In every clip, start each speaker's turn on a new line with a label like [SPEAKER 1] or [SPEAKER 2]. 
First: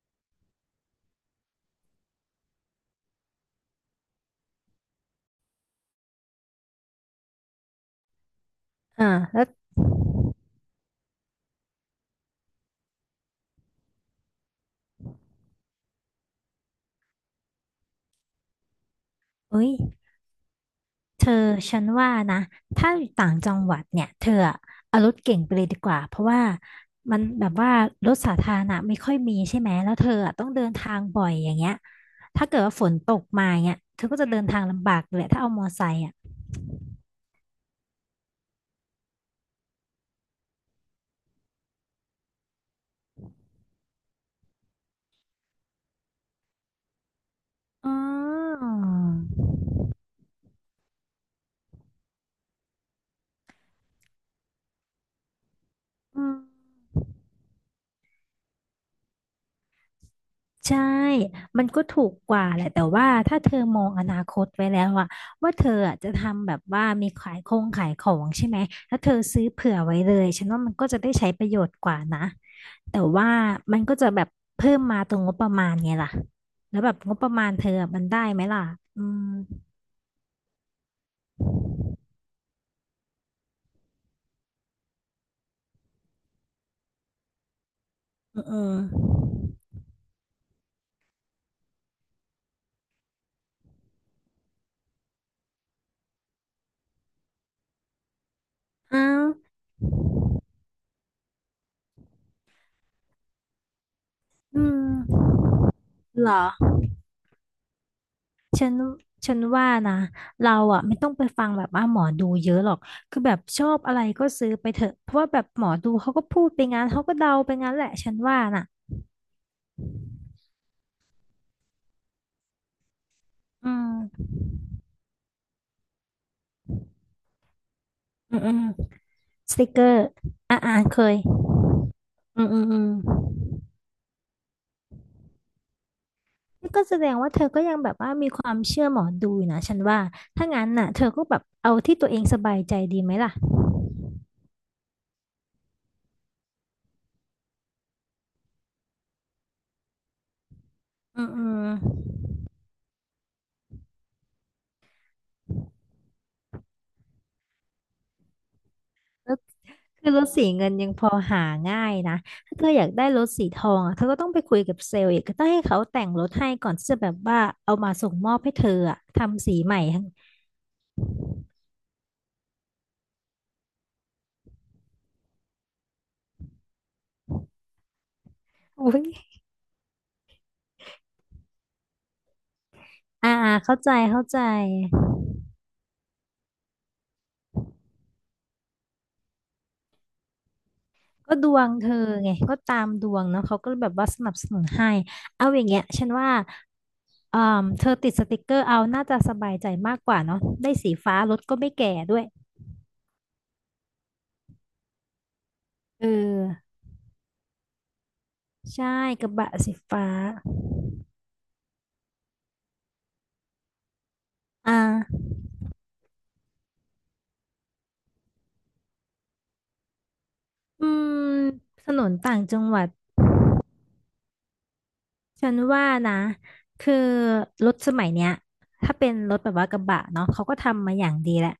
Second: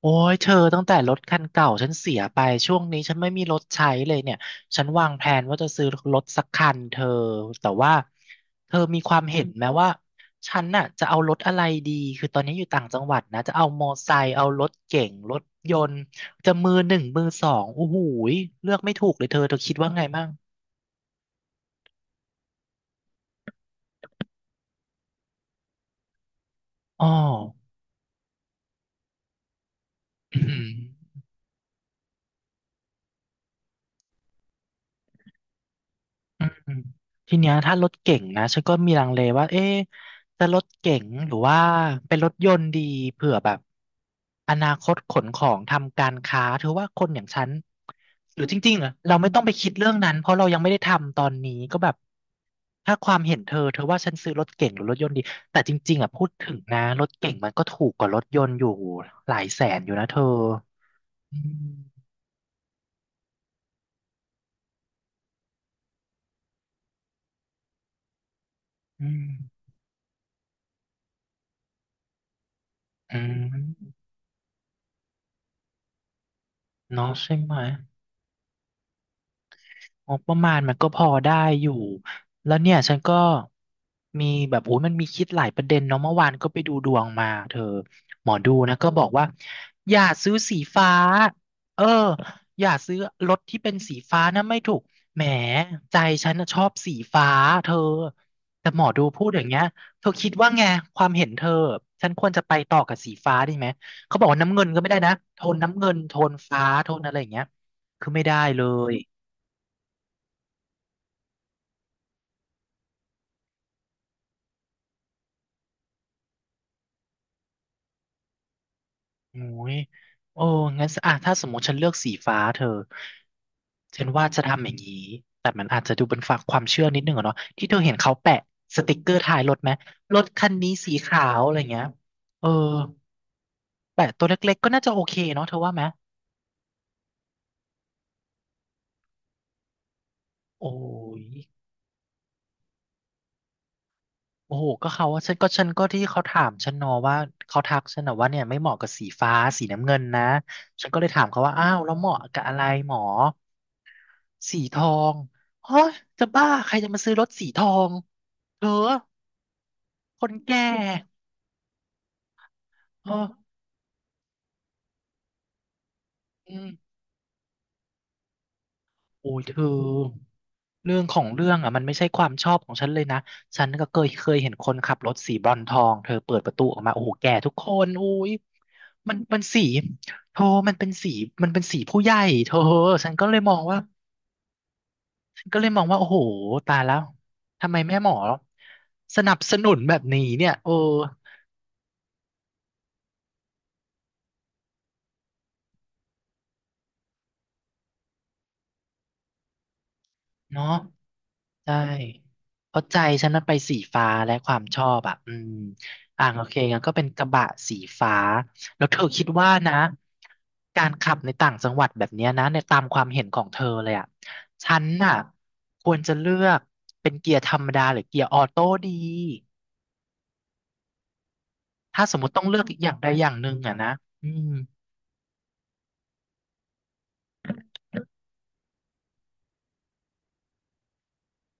[SPEAKER 1] โอ้ยเธอตั้งแต่รถคันเก่าฉันเสียไปช่วงนี้ฉันไม่มีรถใช้เลยเนี่ยฉันวางแผนว่าจะซื้อรถสักคันเธอแต่ว่าเธอมี
[SPEAKER 2] อ่า
[SPEAKER 1] ความเห็
[SPEAKER 2] แล้ว
[SPEAKER 1] นไหมว่าฉันน่ะจะเอารถอะไรดีคือตอนนี้อยู่ต่างจังหวัดนะจะเอามอไซค์เอารถเก๋งรถยนต์จะมือหนึ่งมือสองโอ้โหยเลือกไม่ถูกเลยเธอ
[SPEAKER 2] เอ้ย
[SPEAKER 1] คิดว่าไงบ้าง
[SPEAKER 2] เธอฉันว่านะถ้าอยู่ต่างจังหวัดเนี่ยเธออะเอารถเก่งไปเลยดีกว่าเพราะว่า
[SPEAKER 1] อ๋อ
[SPEAKER 2] มันแบบว่ารถสาธารณะไม่ค่อยมีใช่ไหมแล้วเธออะต้องเดินทางบ่อยอย่างเงี้ยถ้าเกิดว่าฝนตกมาเนี่ยเธอก็จะเดินทางลำบากเลยถ้าเอามอไซค์อ่ะ
[SPEAKER 1] อืมทีเนี้ยถ้ารถเก๋งนะฉันก็มีลังเลว่าเอ๊ะจะรถเก๋งหรือว่าเป็นรถยนต์ดีเผื่อแบบอนาคตขนของทำการค้าเธอว่าคนอย่างฉัน
[SPEAKER 2] อ๋
[SPEAKER 1] หรือจ
[SPEAKER 2] อ
[SPEAKER 1] ริงๆอะเราไม่ต้องไปคิดเรื่องนั้นเพราะเรายังไม่ได้ทำตอนนี้ก็แบบถ้าความเห็นเธอเธอว่าฉันซื้อรถเก๋งหรือรถยนต์ดีแต่จริงๆอ่ะพู
[SPEAKER 2] อื
[SPEAKER 1] ด
[SPEAKER 2] ม
[SPEAKER 1] ถึงนะรถเก๋งมันก็ถูกกว่ารถยนต์อยู่หลายแสนอยู่นะเธอ
[SPEAKER 2] ใช่
[SPEAKER 1] อื
[SPEAKER 2] มันก็ถู
[SPEAKER 1] ม
[SPEAKER 2] กกว่าแหละแต่ว่าถ้าเธอมองอนาคตไว้แล้วอะว่าเธออะจะทำแบบว่ามีขายคงขายของใช่ไหมถ้า
[SPEAKER 1] อื
[SPEAKER 2] เธอ
[SPEAKER 1] ม
[SPEAKER 2] ซื้อเผื่อไว้เลยฉันว่ามันก็จะได้ใช้ประโยชน์กว่านะแต่
[SPEAKER 1] อื
[SPEAKER 2] ว่ามันก็
[SPEAKER 1] ม
[SPEAKER 2] จะแบบเพิ่มมาตรงงบประมาณไงล่ะแล้วแบบ
[SPEAKER 1] เนาะ
[SPEAKER 2] งบประ
[SPEAKER 1] ใช่
[SPEAKER 2] มา
[SPEAKER 1] ไห
[SPEAKER 2] ณ
[SPEAKER 1] ม
[SPEAKER 2] เธออะมันได้ไหมล่ะอืม
[SPEAKER 1] งบประมาณมันก็พอได้อยู่แล้วเนี่ยฉันก็มีแบบโอ้ยมันมีคิดหลายประเด็นเนาะเมื่อวานก็ไปดูดวงมาเธอหมอดู
[SPEAKER 2] อื
[SPEAKER 1] นะ
[SPEAKER 2] ม
[SPEAKER 1] ก็บอกว่าอย่าซื้อสีฟ้าเอออย่าซื้อรถที่เป็นสีฟ้านะไม่ถูกแหมใจฉันน่ะชอบสีฟ้าเธอแต่หมอ
[SPEAKER 2] อม
[SPEAKER 1] ดู
[SPEAKER 2] อ้า
[SPEAKER 1] พู
[SPEAKER 2] ว
[SPEAKER 1] ดอย่างเงี้ยเธอคิดว่าไงความเห็นเธอฉันควรจะไปต่อกับสีฟ้าดีไหมเขาบอกว่าน้ำเงิน
[SPEAKER 2] อื
[SPEAKER 1] ก็ไม่ได้นะ
[SPEAKER 2] ม
[SPEAKER 1] โทนน้ำเงินโท
[SPEAKER 2] เหร
[SPEAKER 1] นฟ้า
[SPEAKER 2] อ
[SPEAKER 1] โทนอะไรอย่างเงี้ยคือไม่ได้เล
[SPEAKER 2] ฉัน
[SPEAKER 1] ย
[SPEAKER 2] ฉันว่านะเราอ่ะไม่ต้องไปฟังแบบว่าหมอดูเยอะหรอกคือแบบชอบอะไรก็ซื้อไปเถอะเพราะว่าแบบหมอดูเขาก็พูดไปงั้นเขาก็เดาไปงั้นแหละฉันว่าน่ะ
[SPEAKER 1] โอ้ยโอ้งั้นสอ่ะถ้าสมมติฉันเลือกสีฟ้าเธอ
[SPEAKER 2] อื
[SPEAKER 1] ฉันว่า
[SPEAKER 2] ม
[SPEAKER 1] จะทำอย่างนี้แต่มันอาจจะดูเป็นฝากความเชื่อนิดนึงอะเนาะที่เธอเห็นเขาแปะ
[SPEAKER 2] อืมอืม
[SPEAKER 1] สติกเกอร์ท้ายร
[SPEAKER 2] ส
[SPEAKER 1] ถ
[SPEAKER 2] ติ
[SPEAKER 1] ไหม
[SPEAKER 2] กเกอร์
[SPEAKER 1] รถคัน
[SPEAKER 2] อ่า
[SPEAKER 1] นี้
[SPEAKER 2] อ่า
[SPEAKER 1] สี
[SPEAKER 2] เคย
[SPEAKER 1] ขาวอะไรเงี้ย
[SPEAKER 2] อื
[SPEAKER 1] เอ
[SPEAKER 2] ม
[SPEAKER 1] อ
[SPEAKER 2] อืมอืม
[SPEAKER 1] แปะตัวเล็กๆก็น่าจะโอเคเนาะเธอว่าไหม
[SPEAKER 2] นี่ก็แสดงว่าเธอก็ยังแบบว่ามีความเชื่อหมอดูอยู่นะฉันว่าถ้างั้น
[SPEAKER 1] โอ้
[SPEAKER 2] น่ะเธอ
[SPEAKER 1] ย
[SPEAKER 2] ก็แบบเอาที่ตัวเองสบายใจดีไหมล่ะ
[SPEAKER 1] โอ้โหก็เขาว่าฉันก็ที่เขาถามฉันเนอะว่าเขาทักฉันนะว่าเนี่ยไม่เหมาะกับสีฟ้าสีน้ำเงินนะฉันก็เลย
[SPEAKER 2] อื
[SPEAKER 1] ถาม
[SPEAKER 2] ม
[SPEAKER 1] เขา
[SPEAKER 2] อื
[SPEAKER 1] ว่า
[SPEAKER 2] ม
[SPEAKER 1] อ้าวแล้วเหมาะกับอะไรหมอ สีทองเฮ้ยจะบ้าใครจะมาซื้อรถสีทองเธอ
[SPEAKER 2] คือร
[SPEAKER 1] ค
[SPEAKER 2] ถ
[SPEAKER 1] น
[SPEAKER 2] สี
[SPEAKER 1] แก่
[SPEAKER 2] เงินยังพอหาง่ายนะ ถ้าเธออยากได้
[SPEAKER 1] เออ
[SPEAKER 2] รถสีทองอะเธอก็ต้องไปคุยกับเซลล์อีกก็ต้องให้เขาแต่งรถให้
[SPEAKER 1] อืม
[SPEAKER 2] ก่อนที่จะแบบว่าเอามาส่งมอบให้เธออะ
[SPEAKER 1] โอ้ย
[SPEAKER 2] ทำ
[SPEAKER 1] เธ
[SPEAKER 2] สี
[SPEAKER 1] อ
[SPEAKER 2] ใหม่ทั้ง
[SPEAKER 1] เรื่องของเรื่องอ่ะมันไม่ใช่ความชอบของฉันเลยนะฉันก็เคยเห็นคนขับรถสีบรอนซ์ทองเธอเปิดประตูออกมาโอ้โหแก่ทุกคนอุ้ย
[SPEAKER 2] อุ้ย
[SPEAKER 1] มันมันสีโธมันเป็นสีมันเป็นสีผู้ใหญ่เธอฉันก็
[SPEAKER 2] อ่า
[SPEAKER 1] เลยมอง
[SPEAKER 2] เข้า
[SPEAKER 1] ว่า
[SPEAKER 2] ใจเข้าใจ
[SPEAKER 1] ฉันก็เลยมองว่าโอ้โหตายแล้วทำไมแม่หมอสนับสนุนแบบนี้เนี่ยเออ
[SPEAKER 2] ก็ดวงเธอไงก็ตามดวงเนาะเขาก็แบบว่าสนับสนุนให้เอาอย่างเงี้ยฉันว่าเธอติดสติกเกอร์เอาน่าจะสบายใจมากกว่าเนาะ
[SPEAKER 1] เนาะ
[SPEAKER 2] ได้สีฟ้ารถก็ไม่
[SPEAKER 1] ใช่
[SPEAKER 2] แก่ด้วย
[SPEAKER 1] เพราะใจฉันนั้นไปสีฟ้าและความชอบอ่ะอืม
[SPEAKER 2] เอ
[SPEAKER 1] อ่ะโอเค
[SPEAKER 2] อ
[SPEAKER 1] งั้นก็เป็นกระบะสีฟ้าแล้ว
[SPEAKER 2] ใช่
[SPEAKER 1] เธอคิ
[SPEAKER 2] ก
[SPEAKER 1] ด
[SPEAKER 2] ระ
[SPEAKER 1] ว่า
[SPEAKER 2] บะ
[SPEAKER 1] นะ
[SPEAKER 2] สีฟ้า
[SPEAKER 1] การขับในต่างจังหวัดแบบเนี้ยนะในตามความเห็นของเธอเลยอ่ะ
[SPEAKER 2] อ่
[SPEAKER 1] ฉันน่ะ
[SPEAKER 2] า
[SPEAKER 1] ควรจะเลือกเป็นเกียร์ธรรมดาหรือเกียร์ออโต้ดี
[SPEAKER 2] อืมถน
[SPEAKER 1] ถ้า
[SPEAKER 2] น
[SPEAKER 1] สมมติ
[SPEAKER 2] ต่า
[SPEAKER 1] ต้
[SPEAKER 2] ง
[SPEAKER 1] องเลื
[SPEAKER 2] จั
[SPEAKER 1] อก
[SPEAKER 2] งหวั
[SPEAKER 1] อ
[SPEAKER 2] ด
[SPEAKER 1] ย่างใดอย่างหนึ่งอ่ะนะอืม
[SPEAKER 2] ฉันว่านะ คือรถสมัยเนี้ยถ้าเป็นรถแบบว่ากระบะเนาะเขาก็ทำมาอย่างดีแหละ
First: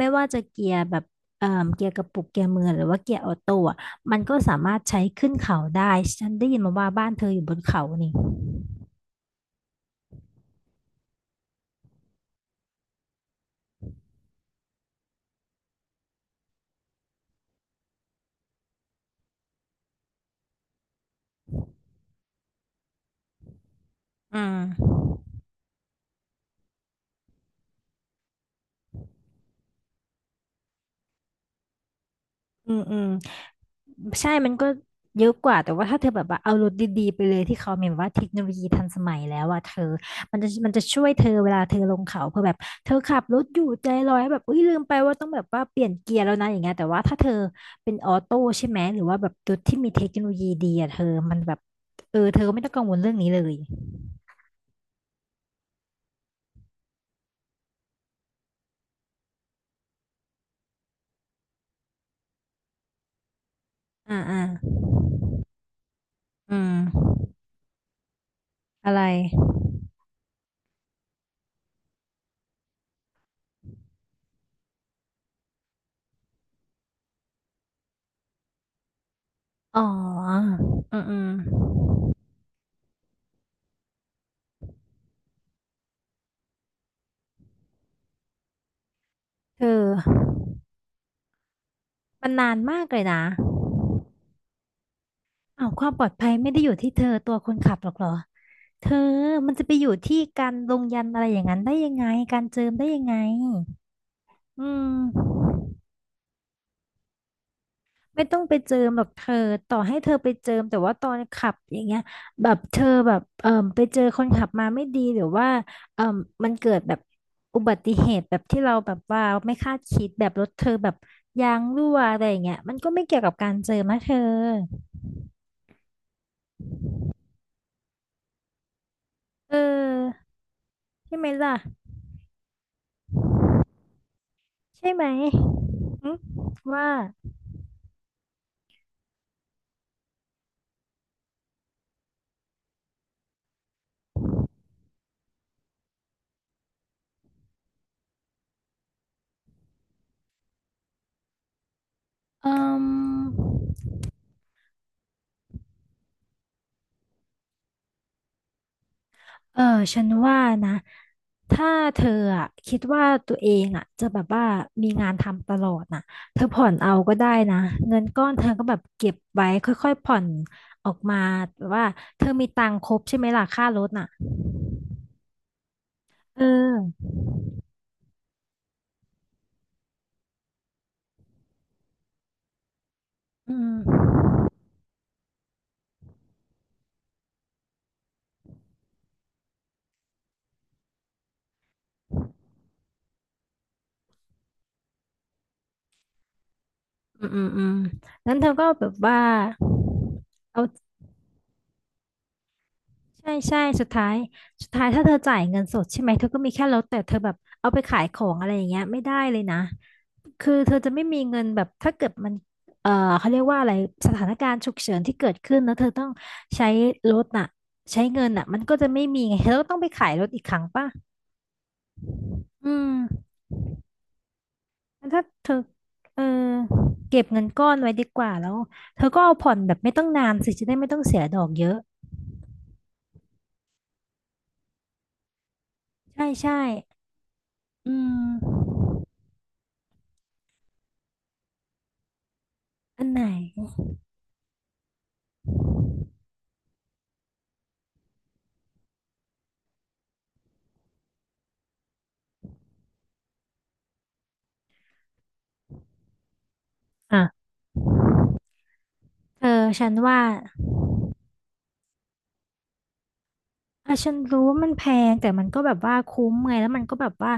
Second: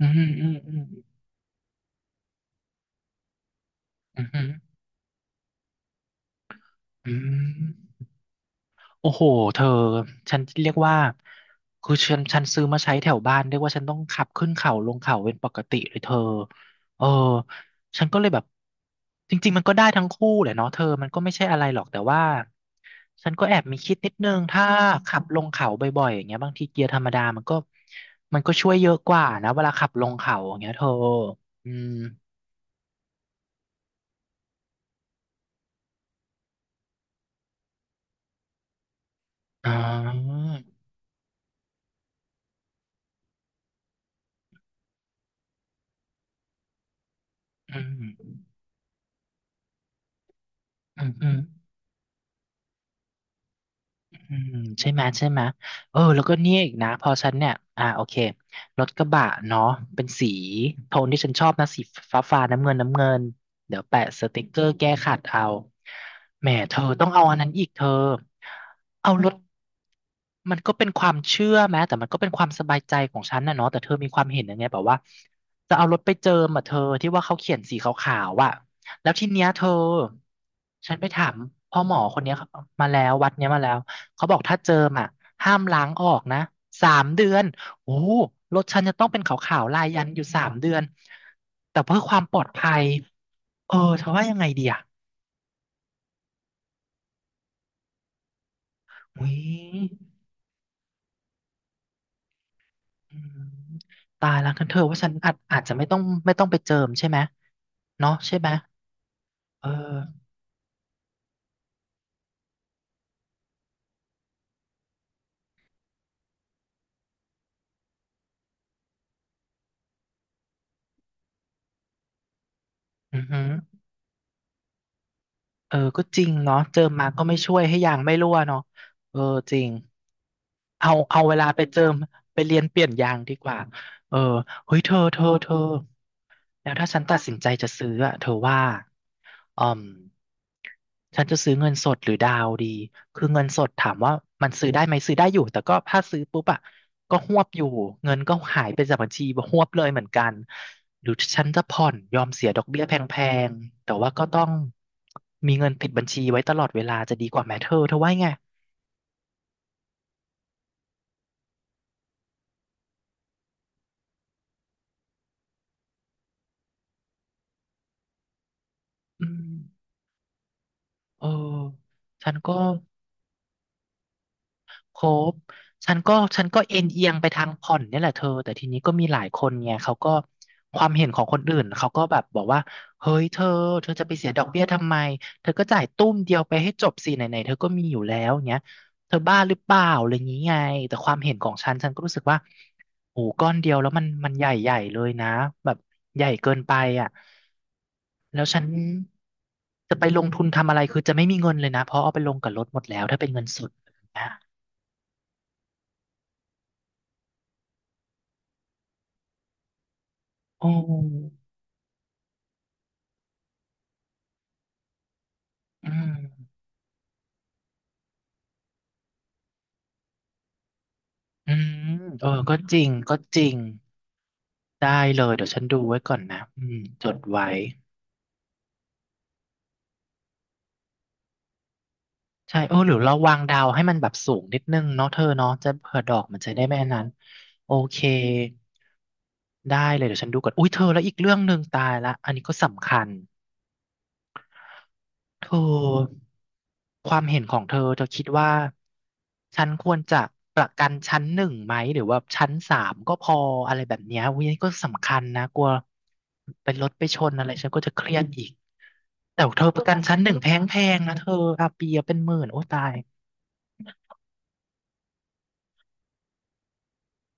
[SPEAKER 1] อื
[SPEAKER 2] ม่
[SPEAKER 1] ม
[SPEAKER 2] ว่าจะ
[SPEAKER 1] อืม
[SPEAKER 2] เกี
[SPEAKER 1] อื
[SPEAKER 2] ย
[SPEAKER 1] ม
[SPEAKER 2] ร์แบบเอ่อเกียร์กระปุกเกียร์มือหรือว่าเกียร์ออโต้อะมัน
[SPEAKER 1] อืม
[SPEAKER 2] ก็
[SPEAKER 1] อืม
[SPEAKER 2] สามารถใช้ขึ้นเขาได้ ฉันได้ยินมาว่าบ้า
[SPEAKER 1] อื
[SPEAKER 2] นเธออยู่บนเขา
[SPEAKER 1] ม
[SPEAKER 2] นี่
[SPEAKER 1] โอ้โห เธอ ฉันเรียกว่า คือฉันซื้อมาใช้แถวบ้านเรียกว่าฉันต้องขับขึ้นเขาลงเขาเป็นปกติเลยเธอเออฉันก็เลยแบบ จริงๆมันก็ได้ทั้งคู่แหละเนาะเธอมันก็ไม่ใช่อะไรหรอกแต่ว่าฉันก็แอบมีคิดนิดนึง
[SPEAKER 2] อื
[SPEAKER 1] ถ้าขับ
[SPEAKER 2] ม
[SPEAKER 1] ลงเขาบ่อยๆอย่างเงี้ยบางทีเกียร์ธรรมดามันก็ช่วยเยอะกว่านะเวลาขับลงเขาอย่างเงี้ยเธออืม
[SPEAKER 2] อืมอืม ใช่มันก็เยอะกว่า แต่ว่าถ้าเธอแบบว่าเอารถดีๆไปเลยที่เขามีแบบว่าเทคโนโลยีทันสมัยแล้วอะ
[SPEAKER 1] อ๋
[SPEAKER 2] เธอมัน
[SPEAKER 1] อ
[SPEAKER 2] จะมันจะช่วยเธอเวลาเธอลงเขาเพื่อแบบเธอขับรถอยู่ใจลอยแบบอุ้ยลืมไปว่าต้องแบบว่าเปลี่ยนเกียร์แล้วนะอย่างเงี้ยแต่ว่าถ้าเธอ
[SPEAKER 1] อื
[SPEAKER 2] เป็นออ
[SPEAKER 1] ม
[SPEAKER 2] โต้ใช่ไหมหรือว่าแบบรถที่มีเทคโนโลยีดีอะเธ
[SPEAKER 1] อื
[SPEAKER 2] อ
[SPEAKER 1] มอื
[SPEAKER 2] มั
[SPEAKER 1] ม
[SPEAKER 2] นแบบเออเธอไม่ต้องกังวลเรื่องนี้เลย
[SPEAKER 1] อืมใช่ไหมใช่ไหมเออแล้วก็เนี่ยอีกนะพอฉันเนี่ยอ่าโอเครถกระบะเนาะเป็นสีโทนที่ฉันชอบนะสีฟ้าฟ้าน้ำเงินน้ำเงินเดี๋ยวแปะ
[SPEAKER 2] อ่า
[SPEAKER 1] ส
[SPEAKER 2] อ่า
[SPEAKER 1] ติกเกอร์แก้ขัดเอาแหม
[SPEAKER 2] อื
[SPEAKER 1] เธอ
[SPEAKER 2] ม
[SPEAKER 1] ต้องเอาอันนั้นอีกเธอ
[SPEAKER 2] อะไร
[SPEAKER 1] เอารถมันก็เป็นความเชื่อแม้แต่มันก็เป็นความสบายใจของฉันนะเนาะแต่เธอมีความเห็นยังไงแบบว่าจะเอารถไปเจิมอ่ะเธอที่ว่าเขาเขียนสีขาวๆอ่ะแล้วทีเนี้ยเธอ
[SPEAKER 2] อ๋อ
[SPEAKER 1] ฉัน
[SPEAKER 2] อืม
[SPEAKER 1] ไป
[SPEAKER 2] อื
[SPEAKER 1] ถามพ่อหม
[SPEAKER 2] ม
[SPEAKER 1] อคนเนี้ยมาแล้ววัดเนี้ยมาแล้ว เขาบอกถ้าเจิมอ่ะห้ามล้างออกนะสามเดือนโอ้โหรถฉันจะต้องเป็นขา
[SPEAKER 2] เธ
[SPEAKER 1] วๆลายยันต์อยู่
[SPEAKER 2] อ
[SPEAKER 1] สามเดือนแต่เพื่อความ
[SPEAKER 2] มั
[SPEAKER 1] ป
[SPEAKER 2] น
[SPEAKER 1] ลอด
[SPEAKER 2] นาน
[SPEAKER 1] ภั
[SPEAKER 2] มา
[SPEAKER 1] ย
[SPEAKER 2] กเลยนะ
[SPEAKER 1] เออเธอว่ายังไงดีอ่ะ
[SPEAKER 2] เอาวความปลอดภัยไม่ได้อยู่ที่เธอตัวคนขับหรอกเหรอเธอ
[SPEAKER 1] อุ้ย
[SPEAKER 2] มันจะไปอยู่ที่การลงยันต์อะไรอย่างนั้นได้ยังไงการเจิมได้ยัง
[SPEAKER 1] อื
[SPEAKER 2] ไง
[SPEAKER 1] มตายแล้วกัน
[SPEAKER 2] อื
[SPEAKER 1] เธอว่าฉันอาจ
[SPEAKER 2] ม
[SPEAKER 1] อาจจะไม่ต้องไปเจิมใช่ไหมเนาะ
[SPEAKER 2] ไม่
[SPEAKER 1] ใช่
[SPEAKER 2] ต้อง
[SPEAKER 1] ไหม
[SPEAKER 2] ไปเจิมหรอกเธอ
[SPEAKER 1] เอ
[SPEAKER 2] ต่อให้
[SPEAKER 1] อ
[SPEAKER 2] เธอไปเจิมแต่ว่าตอนขับอย่างเงี้ยแบบเธอแบบไปเจอคนขับมาไม่ดีหรือว่าเอ่อมันเกิดแบบอุบัติเหตุแบบที่เราแบบว่าไม่คาดคิดแบบรถเธอแบบยางรั่วอะไรอย่างเงี้ยมันก็ไม่
[SPEAKER 1] อื
[SPEAKER 2] เกี่ยว
[SPEAKER 1] อ
[SPEAKER 2] กับ
[SPEAKER 1] หือ
[SPEAKER 2] การเจิมนะเธอ
[SPEAKER 1] เออก็จริงเนาะเจิมมาก็ไม่ช่วยให้ยางไม่รั่วเนาะเออจ
[SPEAKER 2] เอ
[SPEAKER 1] ริง
[SPEAKER 2] อ
[SPEAKER 1] เอา
[SPEAKER 2] ใช่
[SPEAKER 1] เอา
[SPEAKER 2] ไหม
[SPEAKER 1] เวลา
[SPEAKER 2] ล่ะ
[SPEAKER 1] ไปเจิมไปเรียนเปลี่ยนยางดีกว่าเออเฮ้ย
[SPEAKER 2] ใช่
[SPEAKER 1] เธอ
[SPEAKER 2] ไหม
[SPEAKER 1] เธอเธอ
[SPEAKER 2] หึ
[SPEAKER 1] แล้วถ้า
[SPEAKER 2] ว่า
[SPEAKER 1] ฉันตัดสินใจจะซื้ออะเธอว่าอืมฉันจะซื้อเงินสดหรือดาวดีคือเงินสดถามว่ามันซื้อได้ไหมซื้อได้อยู่แต่ก็ถ้าซื้อปุ๊บอ่ะก็ฮวบอยู่เงินก็หายไปจากบัญชีฮวบเลยเหมือนกันหรือฉันจะผ่อนยอมเสี
[SPEAKER 2] เอื
[SPEAKER 1] ยดอกเบี้ย
[SPEAKER 2] ม
[SPEAKER 1] แพงๆแต่ว่าก็ต้องมีเงินติดบัญชีไว้ตลอดเวลาจะดีกว่าไหมเธอว่าไง
[SPEAKER 2] เออฉันว่านะถ้าเธออะคิดว่าตัวเองอะจะแบบว่ามีงานทำตลอดน่ะเธอผ่อนเอาก็ได้นะเงินก้อนเธอก็แบบเก็บ
[SPEAKER 1] อื
[SPEAKER 2] ไว้
[SPEAKER 1] ม
[SPEAKER 2] ค่อยๆผ่อนออกมา
[SPEAKER 1] เออ
[SPEAKER 2] แบบว่าเธ
[SPEAKER 1] ฉั
[SPEAKER 2] อ
[SPEAKER 1] น
[SPEAKER 2] มี
[SPEAKER 1] ก็
[SPEAKER 2] ตังค์ครบใช่ไหมล่ะค่ารถน่ะ
[SPEAKER 1] ครบ ฉันก็
[SPEAKER 2] เอ
[SPEAKER 1] ฉันก็เอ็นเอีย
[SPEAKER 2] อ
[SPEAKER 1] งไปทางผ่อนเนี่ยแหละเธอ แต่ทีนี้ก็มีหลายคนไงเขาก็ความเห็นของคนอื่นเขาก็แบบบอกว่าเฮ้ยเธอ
[SPEAKER 2] อืม
[SPEAKER 1] เธอจะไปเสียดอกเบี้ยทำไมเธอก็จ่ายตุ้มเดียวไปให้จบสิไหนๆเธอก็มีอยู่แล้วเงี้ยเธอบ้าหรือเปล่าอะไรอย่างนี้ไงแต่ความเห็นของฉันฉันก็รู้สึกว่าโอ้ก้อนเดียวแล้วมันใหญ่ใหญ่เลยนะแบบใหญ่เกินไปอ่ะ
[SPEAKER 2] อืมอืมอืมนั้น
[SPEAKER 1] แล้
[SPEAKER 2] เธ
[SPEAKER 1] ว
[SPEAKER 2] อ
[SPEAKER 1] ฉัน
[SPEAKER 2] ก็แบบว่า
[SPEAKER 1] จะไปลงทุนทำอะไรคือจะไม่มีเงินเลยนะเพราะเอาไปลงกับรถหมดแล้วถ้าเป็น
[SPEAKER 2] ใช่
[SPEAKER 1] เงินส
[SPEAKER 2] ใช่
[SPEAKER 1] ด
[SPEAKER 2] สุดท้าย
[SPEAKER 1] นะ
[SPEAKER 2] สุดท้ายถ้าเธอจ่ายเงินสดใช่ไหมเธอก็มีแค่ลดแต่เธอแบบเอาไปขายของอะไรอย่างเงี้ยไม่ได้เลยนะคือเธ
[SPEAKER 1] โอ้
[SPEAKER 2] อจะไม่มีเงินแบบถ้าเกิดมันเอ่อเขาเรียกว่าอะไรสถานการณ์ฉุกเฉินที่เกิดขึ้นแล้วเธ
[SPEAKER 1] อื
[SPEAKER 2] อต้อง
[SPEAKER 1] ม
[SPEAKER 2] ใช้รถน่ะใช้เงินน่ะมันก็จะไม่มีไงเธอก็ต้องไปขายรถอีกครั้งป่ะ
[SPEAKER 1] อืมเออก็
[SPEAKER 2] อื
[SPEAKER 1] จริง
[SPEAKER 2] ม
[SPEAKER 1] ก็จริง ได้
[SPEAKER 2] งั้น
[SPEAKER 1] เล
[SPEAKER 2] ถ้า
[SPEAKER 1] ยเดี๋ย
[SPEAKER 2] เธ
[SPEAKER 1] ว
[SPEAKER 2] อ
[SPEAKER 1] ฉันดูไว้ก่อ
[SPEAKER 2] เอ
[SPEAKER 1] น
[SPEAKER 2] อ
[SPEAKER 1] นะอืมจด
[SPEAKER 2] เก็บเงิ
[SPEAKER 1] ไว้
[SPEAKER 2] นก้อนไว้ดีกว่าแล้วเธอก็เอาผ่อนแบบไม่ต้องนานสิจะได้ไม่ต้องเสียดอกเยอะ
[SPEAKER 1] ใช่โอ้หรือเราวางดาวให้มันแบบสูงนิดนึงเนาะเธอเนาะจะเผื่อดอก
[SPEAKER 2] ใช่
[SPEAKER 1] มันจะ
[SPEAKER 2] ใช่
[SPEAKER 1] ได้ไม่อันนั้นโอ
[SPEAKER 2] อื
[SPEAKER 1] เค
[SPEAKER 2] ม
[SPEAKER 1] ได้เลยเดี๋ยวฉันดูก่อนอุ้ยเธอแล้วอีกเรื่องหนึ่งตายละอันนี้ก็สำคั
[SPEAKER 2] อั
[SPEAKER 1] ญ
[SPEAKER 2] นไหน
[SPEAKER 1] เธอความเห็นของเธอเธอคิดว่าฉันควรจะประกันชั้นหนึ่งไหมหรือว่าชั้นสามก็พออะไรแบบเนี้ยอุ้ยนี่ก็สำคัญนะกลัวเป็นรถไปชน
[SPEAKER 2] อ่ะ
[SPEAKER 1] อะไรฉันก็จะเครียดอีกแต่
[SPEAKER 2] เอ
[SPEAKER 1] เธ
[SPEAKER 2] อ
[SPEAKER 1] อประ
[SPEAKER 2] ฉั
[SPEAKER 1] กั
[SPEAKER 2] น
[SPEAKER 1] นชั้น
[SPEAKER 2] ว่า
[SPEAKER 1] หนึ่งแพงๆนะเธออาเปียเป็นหมื่นโอ้ตาย
[SPEAKER 2] อ่ะฉันรู้ว่ามันแพงแต่มันก็แบบว่าคุ้มไงแล้วมันก็แบบว่า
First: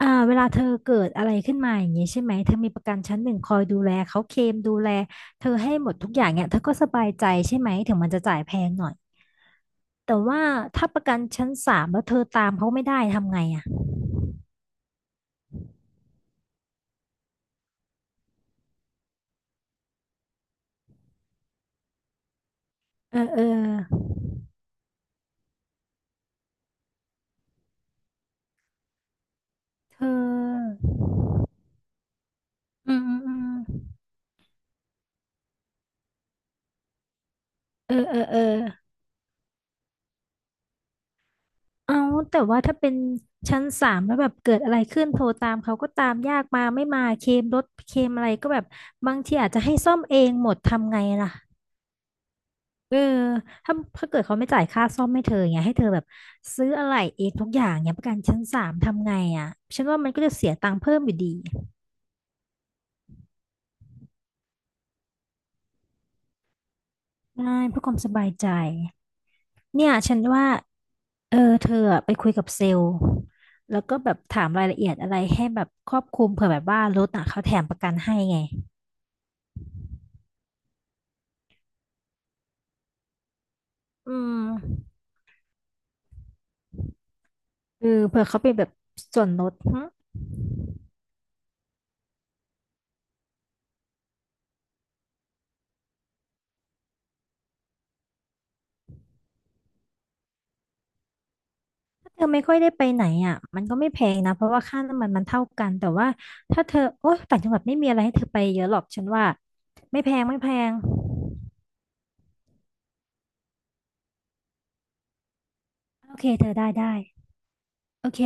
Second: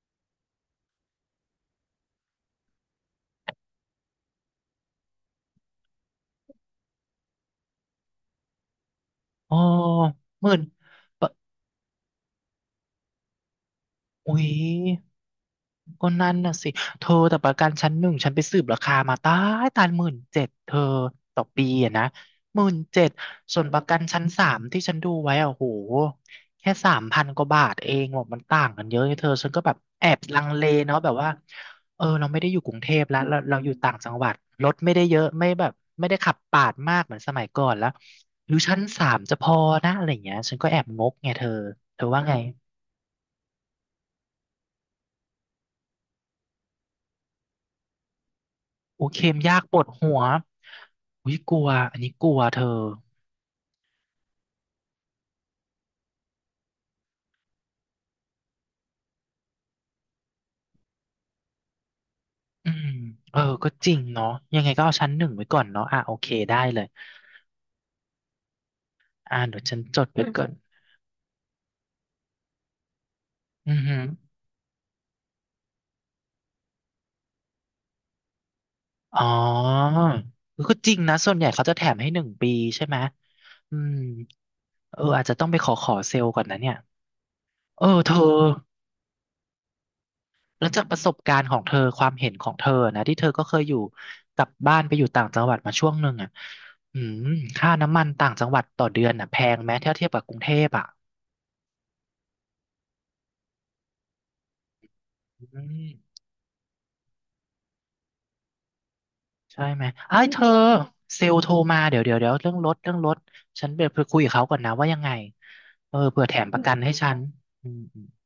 [SPEAKER 2] อ่าเวลาเธอเกิดอะไรขึ้นมาอย่างนี้ใช่ไหมเธอมีประกันชั้นหนึ่งคอยดูแลเขาเคลมดูแลเธอให้หมดทุกอย่างเนี่ยเธอก็สบายใจใช่ไหมถึงมันจะจ่ายแพงหน่อย
[SPEAKER 1] อ๋อ
[SPEAKER 2] แต่ว่า
[SPEAKER 1] หมื่น
[SPEAKER 2] ถ้าประกันชั้นสามแล้วเธอตามเขาไม่ได้ทำไงอ่ะ
[SPEAKER 1] อุ๊ยก็นั่นน่ะสิเธอแต่ประกันชั้นหนึ่งฉันไปสืบราคามาตายตายหมื่นเจ็ดเธอต่อปีอะนะหมื่นเจ็ด
[SPEAKER 2] เออเอ
[SPEAKER 1] ส่วนประกัน
[SPEAKER 2] อ
[SPEAKER 1] ชั้นสามที่ฉันดูไว้อะโหแค่3,000กว่าบาทเองบอกมันต่างกันเยอะเธอฉันก็แบบ
[SPEAKER 2] เธ
[SPEAKER 1] แอบลังเล
[SPEAKER 2] อ
[SPEAKER 1] เนาะแบบว่าเออเราไม่ได้อยู่กรุงเท
[SPEAKER 2] อืม
[SPEAKER 1] พ
[SPEAKER 2] อื
[SPEAKER 1] แล้
[SPEAKER 2] ม
[SPEAKER 1] ว
[SPEAKER 2] อื
[SPEAKER 1] เราอยู่
[SPEAKER 2] ม
[SPEAKER 1] ต่างจังหวัดรถไม่ได้เยอะไม่แบบไม่ได้ขับปาดมากเหมือนสมัยก่อนแล้ว
[SPEAKER 2] เออเออเออ
[SPEAKER 1] หรือชั้นสามจะพอนะอะไรอย่างเงี้ยฉันก็แอบงกไงเธอ
[SPEAKER 2] เอา
[SPEAKER 1] เธอว่าไง
[SPEAKER 2] แต่ว่าถ้าเป็นชั้นสามแล้วแบบเกิดอะไรขึ้นโทรตามเขาก็ตามยากมาไม่มาเคลมรถเคลมอะไรก็แบบ
[SPEAKER 1] โอ้
[SPEAKER 2] บาง
[SPEAKER 1] เค็
[SPEAKER 2] ที
[SPEAKER 1] ม
[SPEAKER 2] อาจ
[SPEAKER 1] ยา
[SPEAKER 2] จะ
[SPEAKER 1] กป
[SPEAKER 2] ให้
[SPEAKER 1] วด
[SPEAKER 2] ซ่อม
[SPEAKER 1] หั
[SPEAKER 2] เอ
[SPEAKER 1] ว
[SPEAKER 2] งหมดทำไงล่ะ
[SPEAKER 1] อุ้ยกลัวอันนี้กลัวเธอ
[SPEAKER 2] เออถ้าถ้าเกิดเขาไม่จ่ายค่าซ่อมให้เธออย่างเงี้ยให้เธอแบบซื้ออะไรเองทุกอย่างเนี้ยประกันชั้นสามทำไงอ่ะฉันว่ามันก็จะเสียตังค์เพิ่มอยู่ดี
[SPEAKER 1] อืมเออก็จริงเนาะยังไงก็เอาชั้นหนึ่งไว้ก่อนเนาะอ่ะโอเคได้เลย
[SPEAKER 2] ใช่เพื่อความสบายใจ
[SPEAKER 1] อ่าเดี๋ยวฉัน
[SPEAKER 2] เนี่ย
[SPEAKER 1] จด
[SPEAKER 2] ฉัน
[SPEAKER 1] ไว้ก่อ
[SPEAKER 2] ว่า
[SPEAKER 1] น
[SPEAKER 2] เออเธออะไปคุยกับเซลล์
[SPEAKER 1] อือ
[SPEAKER 2] แล้ว
[SPEAKER 1] หื
[SPEAKER 2] ก็
[SPEAKER 1] อ
[SPEAKER 2] แบบถามรายละเอียดอะไรให้แบบครอบคลุมเผื่อแบบว่ารถอ่ะเขาแถมประกันให้ไง
[SPEAKER 1] อ๋อเออก็จริงนะส่วนใหญ่เขาจะแถมให้1 ปีใช่ไหมอืม
[SPEAKER 2] อืม
[SPEAKER 1] เอออาจจะต้องไปขอเซลล์ก่อนนะเนี่ยเอ
[SPEAKER 2] เอ
[SPEAKER 1] อ
[SPEAKER 2] อ
[SPEAKER 1] เธอ
[SPEAKER 2] เผื่อเขาเป็นแบบส่วนลดหึ
[SPEAKER 1] แล้วจากประสบการณ์ของเธอความเห็นของเธอนะที่เธอก็เคยอยู่กลับบ้านไปอยู่ต่างจังหวัดมาช่วงหนึ่งอ่ะอืมค่าน้ำมันต่างจังหวัดต่อเดือนอ่ะแพงไหมถ้าเทียบกับกรุงเทพอ่ะ
[SPEAKER 2] ถ้าเธอไม่ค่อยได้ไปไหนอ่ะมันก็ไม่แพงนะเพราะว่าค่าน้ำมันมันเท่า
[SPEAKER 1] อื
[SPEAKER 2] กั
[SPEAKER 1] ม
[SPEAKER 2] นแต่ว่าถ้าเธอโอ๊ยต่างจังหวัดไม่มีอะไรให้เธอไปเยอะหรอกฉันว่า
[SPEAKER 1] ใช่ไหม
[SPEAKER 2] ไม่แพ
[SPEAKER 1] ไอ้
[SPEAKER 2] ง
[SPEAKER 1] ยเธ
[SPEAKER 2] ไม่
[SPEAKER 1] อ
[SPEAKER 2] แพง
[SPEAKER 1] เซลล์โทรมาเดี๋ยวเดี๋ยวเดี๋ยวเรื่องรถเรื่องรถฉันไปคุยกับเขาก่อนนะว่ายังไงเออ
[SPEAKER 2] โอ
[SPEAKER 1] เผื่
[SPEAKER 2] เค
[SPEAKER 1] อแถ
[SPEAKER 2] เธ
[SPEAKER 1] ม
[SPEAKER 2] อ
[SPEAKER 1] ประ
[SPEAKER 2] ได้
[SPEAKER 1] กันให้
[SPEAKER 2] ได้
[SPEAKER 1] ฉันอืม
[SPEAKER 2] โอเค